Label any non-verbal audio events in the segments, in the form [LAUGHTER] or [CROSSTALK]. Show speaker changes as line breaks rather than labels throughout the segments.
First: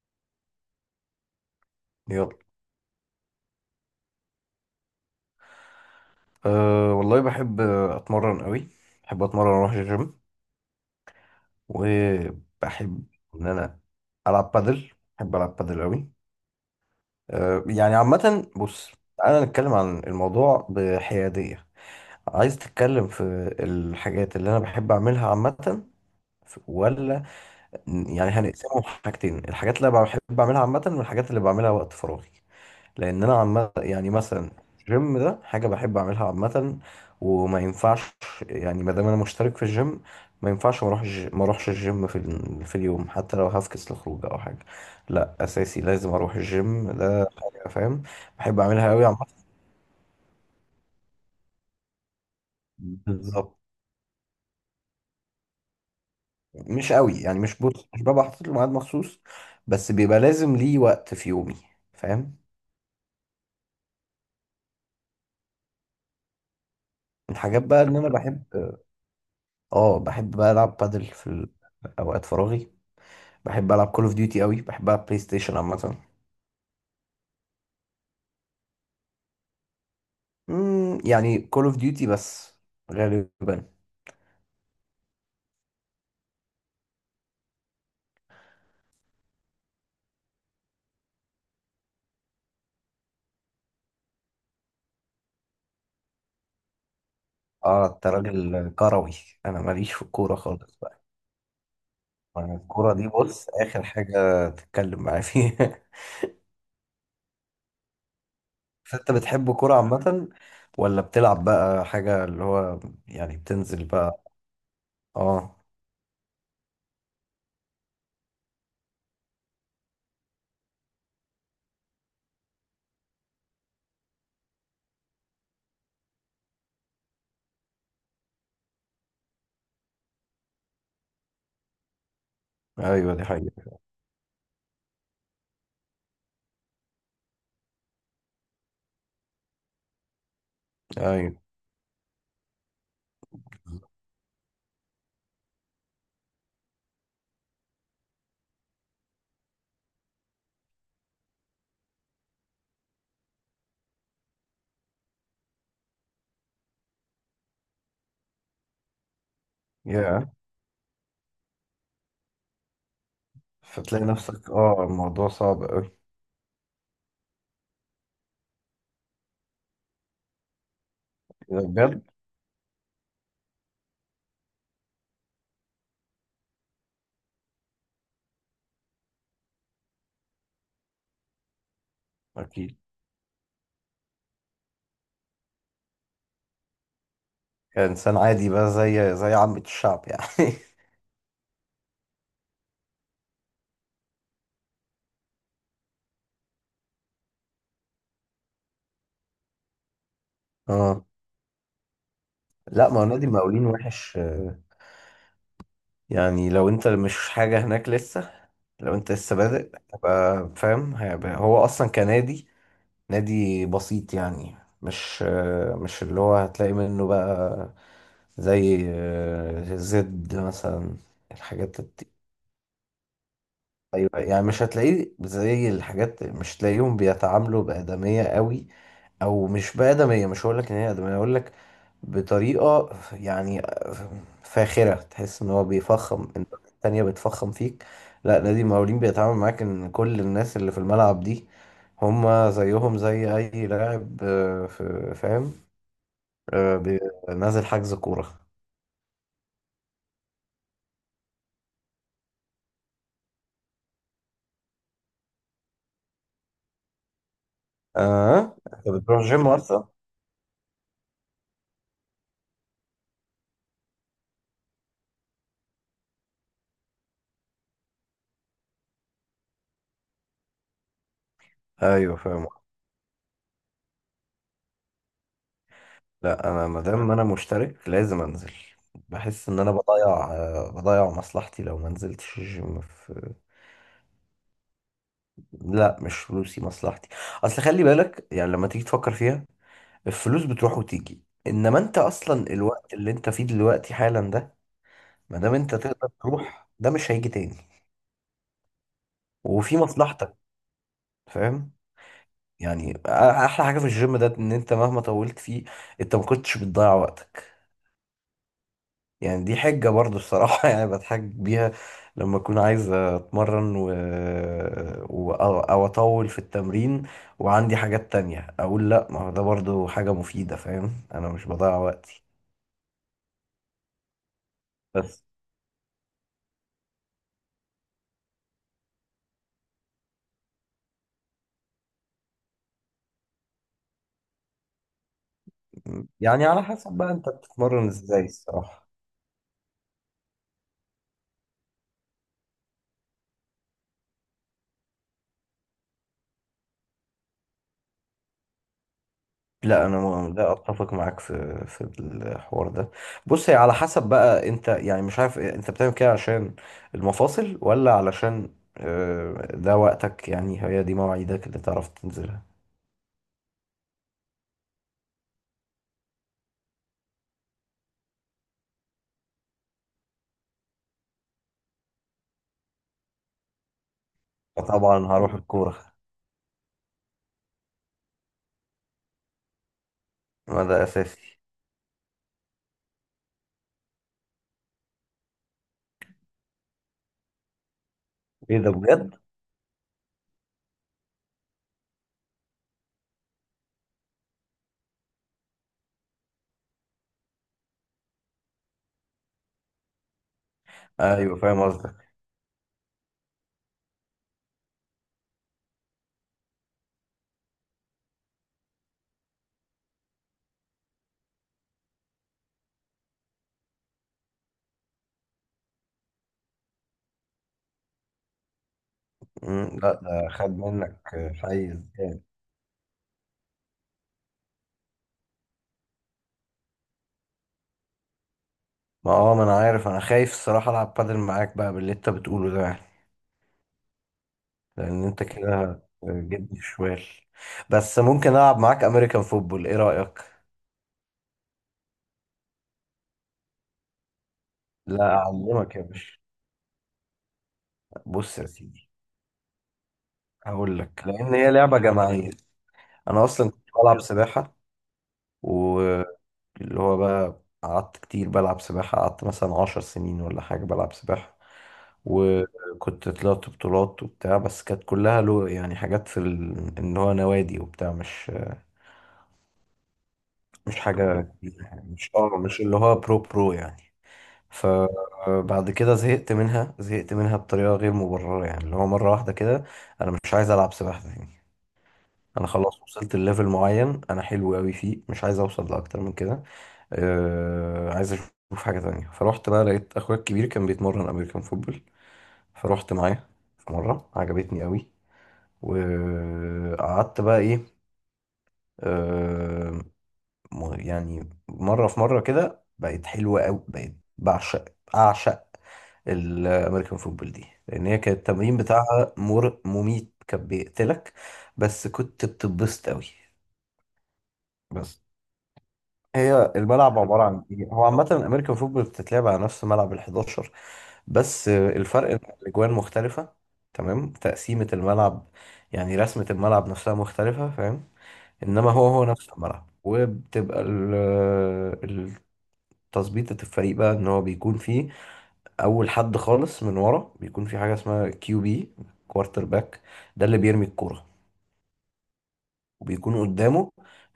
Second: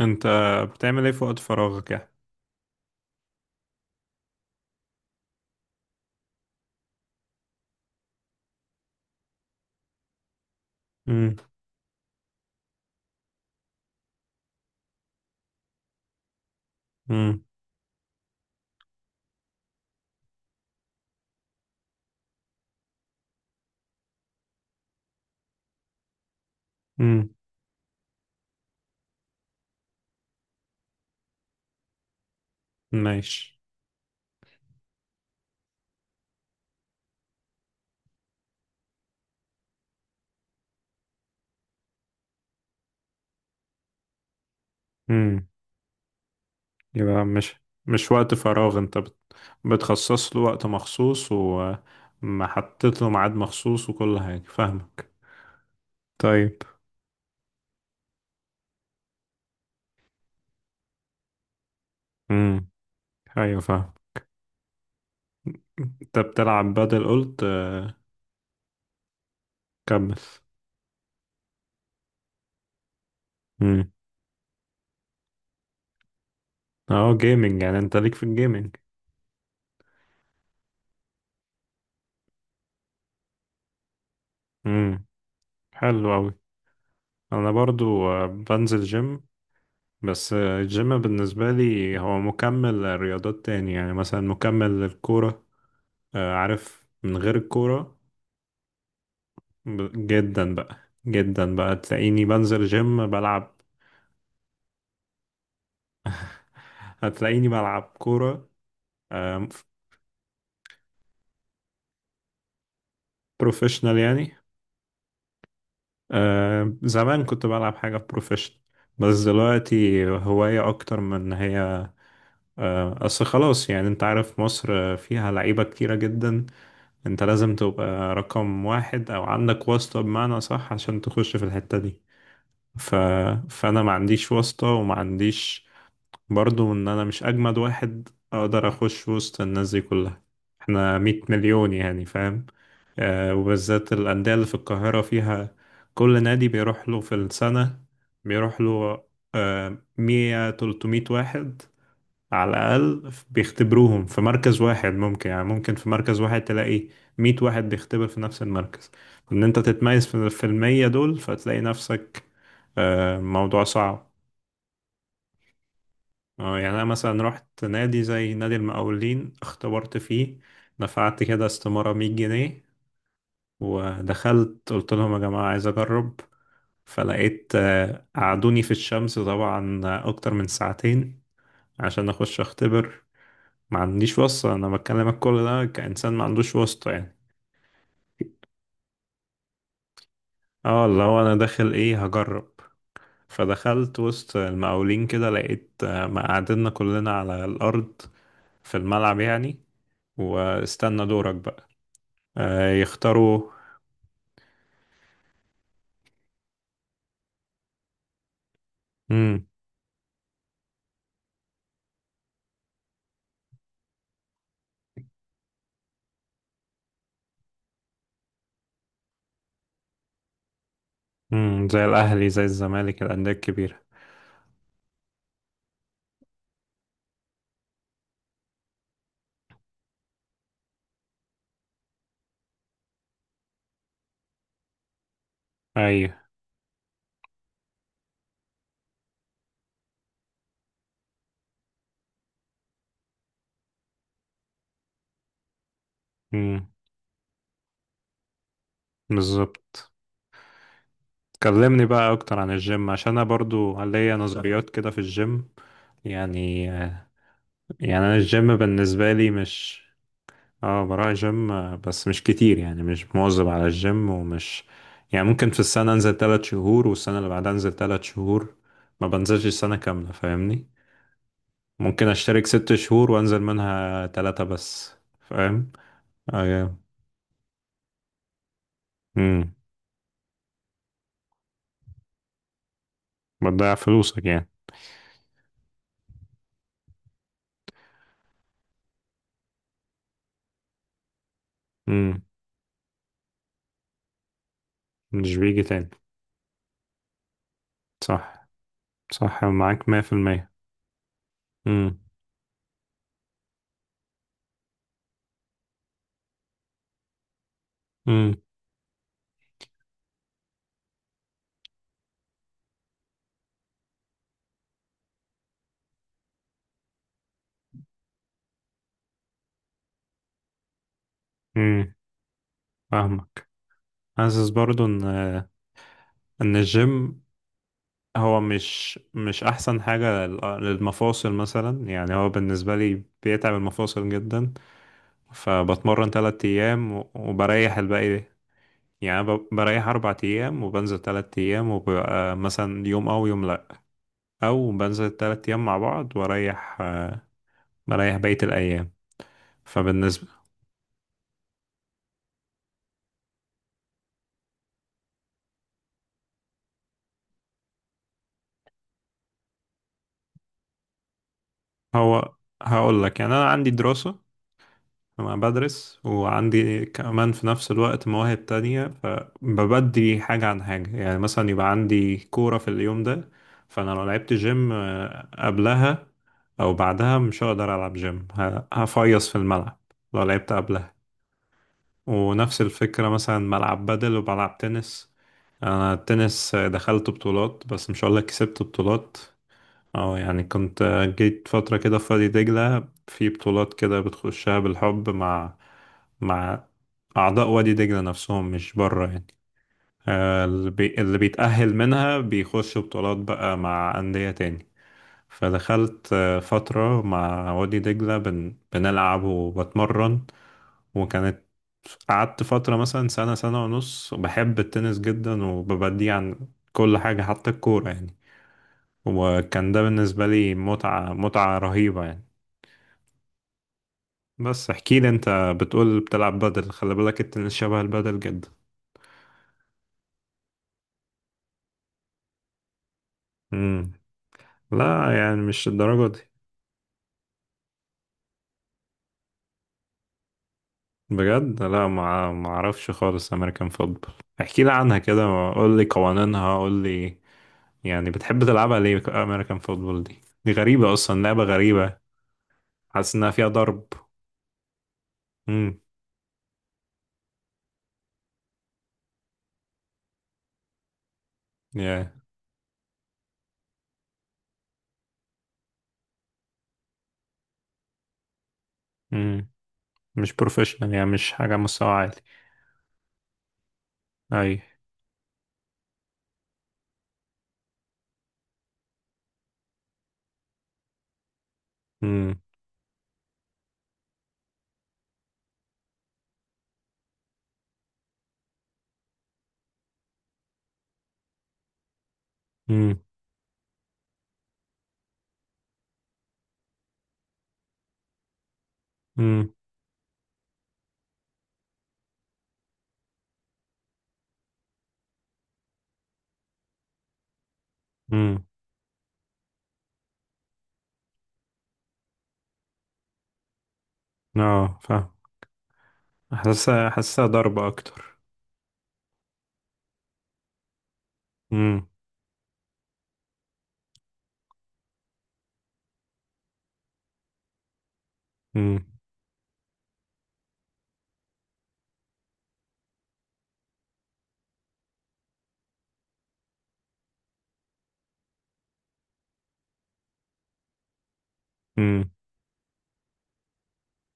انت بتعمل ايه في وقت فراغك يعني؟
يلا أه والله بحب اتمرن قوي. بحب اتمرن اروح الجيم.
امم.
وبحب ان انا العب بادل. بحب العب بادل قوي.
امم.
أه يعني عامه بص، انا نتكلم عن الموضوع بحياديه. عايز تتكلم في الحاجات اللي انا بحب اعملها عامه ولا،
امم.
يعني هنقسمهم حاجتين، الحاجات اللي أنا بحب اعملها عامه والحاجات اللي بعملها وقت فراغي. لان انا
ماشي.
عم يعني مثلا الجيم ده حاجه بحب اعملها عامه وما ينفعش، يعني ما دام انا مشترك في الجيم ما ينفعش ما اروحش الجيم في اليوم حتى لو هفكس لخروج او حاجه. لا
امم.
اساسي لازم اروح الجيم،
يبقى
ده
مش
حاجه. فاهم؟
مش وقت
بحب
فراغ
اعملها
انت
قوي عامه.
بتخصص له وقت مخصوص ومحطط له ميعاد
بالظبط.
مخصوص وكل حاجة، فاهمك. طيب.
مش قوي يعني، مش بص مش ببقى حاطط له ميعاد مخصوص، بس بيبقى لازم ليه وقت في يومي. فاهم؟
امم. ايوه، فاهم. انت بتلعب بدل قلت،
الحاجات بقى
آه،
ان انا بحب، اه
كمل.
بحب بقى العب بادل في اوقات فراغي. بحب العب
امم.
كول اوف ديوتي قوي، بحب العب بلاي ستيشن عامه.
اه، جيمنج، يعني انت ليك في الجيمنج.
يعني كول اوف ديوتي بس غالبا.
امم. حلو اوي. انا برضو، آه، بنزل جيم، بس الجيم بالنسبة لي هو مكمل لرياضات تاني، يعني مثلا مكمل للكورة. آه، عارف، من غير
اه
الكورة
انت راجل كروي، انا ماليش في الكوره
جدا بقى،
خالص بقى.
جدا بقى تلاقيني
يعني
بنزل
الكوره
جيم
دي بص
بلعب.
اخر حاجه تتكلم معايا فيها.
هتلاقيني بلعب كورة
[LAUGHS] فانت بتحب كوره عامه، ولا بتلعب بقى حاجه اللي هو، يعني بتنزل
بروفيشنال
بقى؟
يعني.
اه.
آه، زمان كنت بلعب حاجة بروفيشنال، بس دلوقتي هواية أكتر من إن هي. آه، أصل خلاص، يعني أنت عارف، مصر فيها لعيبة كتيرة جدا. انت لازم تبقى رقم واحد او عندك واسطة بمعنى صح عشان تخش في الحتة دي. ف...
ايوه دي حقيقة.
فانا ما عنديش واسطة وما عنديش برضو ان انا مش اجمد واحد اقدر اخش وسط الناس دي كلها. احنا 100
ايوه.
مليون، يعني فاهم. آه، وبالذات الاندية اللي في القاهرة فيها، كل نادي بيروح له في السنة، بيروح له، آه، مية تلتمية واحد على الأقل بيختبروهم في مركز واحد. ممكن يعني ممكن في مركز واحد تلاقي مية واحد بيختبر في نفس المركز. إن أنت تتميز في
يا.
في المية دول فتلاقي نفسك. آه، موضوع
فتلاقي
صعب.
نفسك، اه، الموضوع صعب قوي.
آه، يعني أنا مثلا رحت نادي زي نادي المقاولين، اختبرت فيه، دفعت كده استمارة
بجد.
100 جنيه، ودخلت قلت لهم يا جماعة عايز أجرب. فلقيت، آه، قعدوني في الشمس طبعا أكتر من ساعتين عشان أخش
اكيد.
أختبر. ما عنديش واسطة، انا بكلمك كل ده كإنسان ما عندوش واسطة يعني.
كإنسان عادي بقى، زي عامة الشعب يعني.
اه، اللي هو انا داخل ايه هجرب. فدخلت وسط المقاولين كده لقيت، آه، مقعدنا كلنا على الارض، في الملعب يعني،
[LAUGHS] اه.
واستنى دورك بقى. آه،
لا، ما هو نادي
يختاروا.
المقاولين وحش، يعني لو انت مش حاجة هناك لسه، لو انت لسه
امم.
بادئ تبقى فاهم، هيبقى هو اصلا كنادي، نادي بسيط يعني، مش مش اللي هو هتلاقي منه بقى زي زد مثلا.
امم،
الحاجات
زي
الت-
الاهلي زي الزمالك، الانديه الكبيره.
ايوه يعني مش هتلاقيه زي الحاجات، مش هتلاقيهم بيتعاملوا بآدمية قوي، او مش بآدمية، مش هقول لك ان هي آدمية، هقول لك بطريقة يعني فاخرة تحس ان هو
ايوه.
بيفخم، الناس التانية بتفخم فيك. لا نادي المقاولين بيتعامل معاك ان كل الناس اللي في الملعب دي هما زيهم زي اي لاعب فاهم؟
امم.
آه، بي- نازل حجز كورة.
بالظبط. كلمني بقى اكتر عن الجيم، عشان انا برضو ليا نظريات كده في الجيم، يعني، آه، يعني انا
اه
الجيم
انت
بالنسبه
بتروح
لي
جيم
مش.
اصلا؟
اه، بروح جيم، آه، بس مش كتير، يعني مش مواظب على الجيم، ومش يعني ممكن في السنة انزل 3 شهور، والسنة اللي بعدها انزل 3 شهور، ما بنزلش سنة كاملة، فاهمني. ممكن
ايوه
اشترك
فاهم.
6 شهور وانزل منها 3 بس، فاهم.
لا انا
اه.
ما دام انا مشترك لازم انزل. بحس
امم.
ان انا بضيع مصلحتي لو ما نزلتش الجيم. في
بتضيع فلوسك يعني.
لا مش فلوسي، مصلحتي. اصل خلي بالك يعني لما تيجي تفكر فيها، الفلوس بتروح وتيجي، انما انت
امم.
اصلا الوقت اللي انت فيه دلوقتي حالا ده
مش
ما دام
بيجي
انت
تاني.
تقدر تروح ده مش هيجي تاني.
صح. صح،
وفي
معاك مية في
مصلحتك.
المية
فاهم؟
امم.
يعني احلى حاجة في الجيم ده ان انت مهما طولت فيه انت ما كنتش بتضيع وقتك.
امم.
يعني دي حجة برضه الصراحة [LAUGHS] يعني بتحج بيها لما أكون عايز أتمرن و... و... أو أو أطول في التمرين وعندي حاجات تانية أقول لأ، ما هو ده برضه حاجة مفيدة. فاهم؟ أنا مش بضيع
امم.
وقتي.
فاهمك. حاسس برضو ان
بس
الجيم هو مش احسن حاجة للمفاصل مثلا، يعني هو بالنسبة لي بيتعب المفاصل جدا. فبتمرن
يعني
تلات
على حسب
ايام
بقى أنت
وبريح
بتتمرن
الباقي،
إزاي الصراحة.
يعني بريح 4 ايام وبنزل 3 ايام، وبيبقى مثلا يوم او يوم لا، او بنزل 3 ايام مع بعض واريح، بريح بقية الايام.
لا أنا
فبالنسبة،
لا أتفق معاك في الحوار ده. بص، هي على حسب بقى أنت، يعني مش عارف إيه، أنت بتعمل كده عشان المفاصل ولا علشان ده وقتك، يعني هي دي مواعيدك اللي تعرف
هو
تنزلها.
هقول لك، يعني انا عندي دراسة، أنا بدرس وعندي كمان في نفس الوقت مواهب تانية، فببدي حاجة عن حاجة، يعني مثلا يبقى عندي كورة في اليوم ده، فأنا لو لعبت جيم،
فطبعا
آه،
هروح الكورة.
قبلها أو بعدها مش هقدر ألعب جيم، هفيص في الملعب لو لعبت
ما ده
قبلها.
أساسي.
ونفس الفكرة مثلا ملعب بدل وبلعب تنس. أنا التنس، آه، دخلت بطولات، بس مش هقولك
إيه
كسبت
ده بجد؟
بطولات. اه، يعني كنت جيت فترة كده في وادي دجلة في بطولات كده بتخشها بالحب مع مع أعضاء وادي دجلة نفسهم، مش بره يعني. آه، اللي
أيوه فاهم
بيتأهل
قصدك.
منها بيخش بطولات بقى مع أندية تاني. فدخلت، آه، فترة مع وادي دجلة بنلعب وبتمرن، وكانت قعدت فترة مثلا سنة، سنة ونص، بحب التنس جدا وببديه عن كل حاجة حتى الكورة يعني. وكان
مم،
ده
لا
بالنسبة
ده خد
لي
منك
متعة، متعة
حيز
رهيبة
جامد.
يعني. بس احكي لي انت. بتقول بتلعب بدل، خلي بالك التنس شبه البدل جدا.
ما هو، ما أنا عارف، أنا خايف الصراحة ألعب بادل معاك بقى باللي أنت بتقوله ده يعني.
امم.
لأن
لا
أنت
يعني مش
كده
الدرجة دي.
هتجيبني شوال. بس ممكن ألعب معاك أمريكان فوتبول، إيه رأيك؟
بجد؟ لا، ما اعرفش خالص امريكان فوتبول. احكي لي عنها
لا
كده. قول
أعلمك يا
لي
باشا.
قوانينها، قول لي يعني
بص
بتحب
يا
تلعبها
سيدي،
ليه. امريكان فوتبول دي
هقول
غريبة
لك،
اصلا،
لأن
لعبة
هي لعبة
غريبة.
جماعية.
حاسس
أنا
انها فيها
أصلا كنت
ضرب.
بلعب سباحة، و
امم.
اللي هو بقى قعدت كتير بلعب سباحة، قعدت مثلا 10 سنين ولا حاجة بلعب سباحة.
يا.
وكنت طلعت بطولات وبتاع، بس كانت كلها له يعني حاجات في ان هو نوادي وبتاع، مش
امم. مش
مش
بروفيشنال يعني،
حاجة
مش حاجة
كبيرة
مستوى
يعني، مش
عالي.
اه مش اللي هو برو يعني.
اي.
فبعد كده زهقت منها، زهقت منها بطريقة غير مبررة، يعني اللي هو مرة واحدة كده انا مش عايز العب سباحة تاني.
امم.
انا خلاص وصلت لليفل معين، انا حلو قوي فيه، مش عايز اوصل لاكتر من كده. عايز اشوف حاجه تانية، فروحت بقى لقيت اخويا الكبير كان بيتمرن امريكان فوتبول، فروحت
امم.
معاه في مره، عجبتني قوي. وقعدت بقى، ايه، آه يعني مره في مره كده بقت حلوه قوي، بقت بعشق اعشق الامريكان فوتبول دي، لان هي كان
امم.
التمرين بتاعها مر مميت كان بيقتلك، بس كنت بتتبسط قوي.
اه،
بس
فاهم.
هي
حاسسها،
الملعب عبارة
حاسسها
عن
ضربة
إيه؟ هو عامة
أكتر.
الأمريكان فوتبول بتتلعب على نفس ملعب ال11، بس
امم.
الفرق إن الأجوان مختلفة، تمام؟ تقسيمة الملعب يعني رسمة الملعب نفسها مختلفة. فاهم؟ إنما
امم.
هو هو نفس الملعب، وبتبقى التظبيطة الفريق بقى، إن هو بيكون فيه أول حد خالص من ورا، بيكون في حاجة اسمها كيو بي، كوارتر باك، ده اللي بيرمي الكورة.
امم.
وبيكون قدامه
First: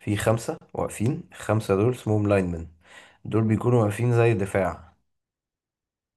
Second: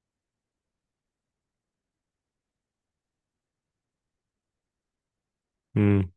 في خمسة واقفين، الخمسة دول اسمهم لاينمن، دول بيكونوا واقفين زي دفاع.
امم.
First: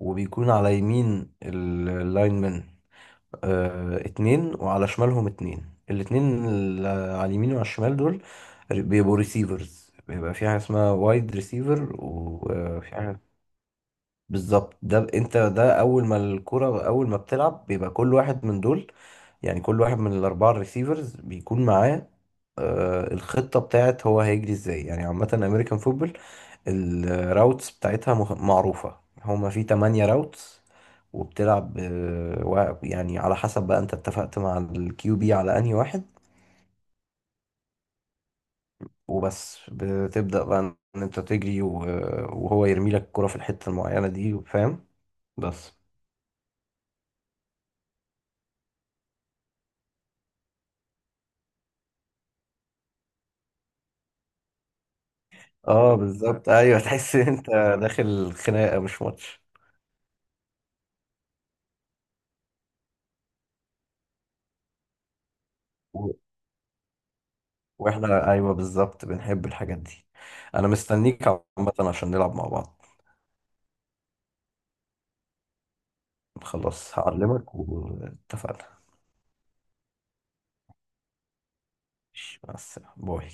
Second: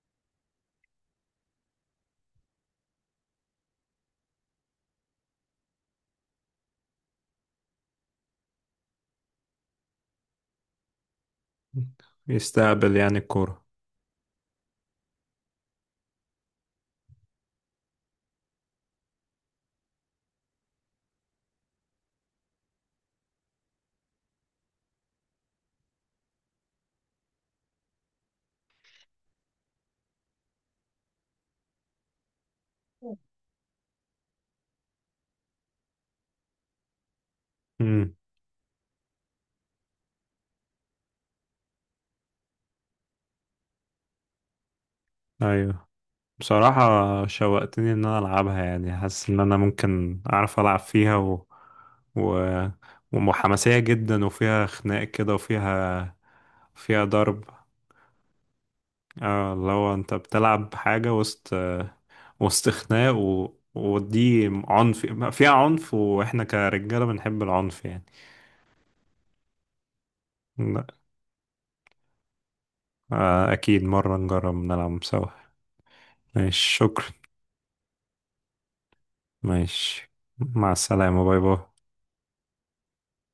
وبيكون على يمين اللاينمن اتنين، وعلى شمالهم اتنين. الاتنين اللي على اليمين وعلى الشمال دول بيبقوا ريسيفرز، بيبقى في حاجة اسمها وايد ريسيفر وفي.
يستقبل يعني الكورة.
بالظبط. ده انت ده اول ما الكرة، اول ما بتلعب بيبقى كل واحد من دول، يعني كل واحد من الاربعه الريسيفرز بيكون معاه الخطه بتاعت هو هيجري ازاي، يعني عامه امريكان فوتبول الراوتس بتاعتها معروفه، هما في 8 راوتس. وبتلعب يعني على حسب بقى انت اتفقت مع الكيو بي على انهي واحد،
امم.
وبس بتبدأ بقى ان انت تجري وهو يرمي لك الكرة في الحتة المعينة دي. فاهم؟ بس.
أيوه. بصراحة شوقتني إن أنا ألعبها. يعني حاسس إن أنا ممكن أعرف ألعب فيها، و... ومحمسية جدا، وفيها خناق كده،
اه
وفيها
بالظبط، ايوه
فيها
تحس ان
ضرب.
انت داخل خناقه مش ماتش.
اه، اللي هو أنت بتلعب حاجة وسط، وسط خناق، ودي عنف، فيها عنف،
و-
واحنا كرجالة بنحب العنف يعني.
واحنا ايوه بالظبط بنحب الحاجات دي. انا مستنيك عامه عشان نلعب مع بعض.
آه، أكيد مرة نجرب نلعب سوا. ماشي،
خلاص
شكرا.
هعلمك واتفقنا.
ماشي، مع السلامة، باي باي.
ماشي، مع السلامه باي.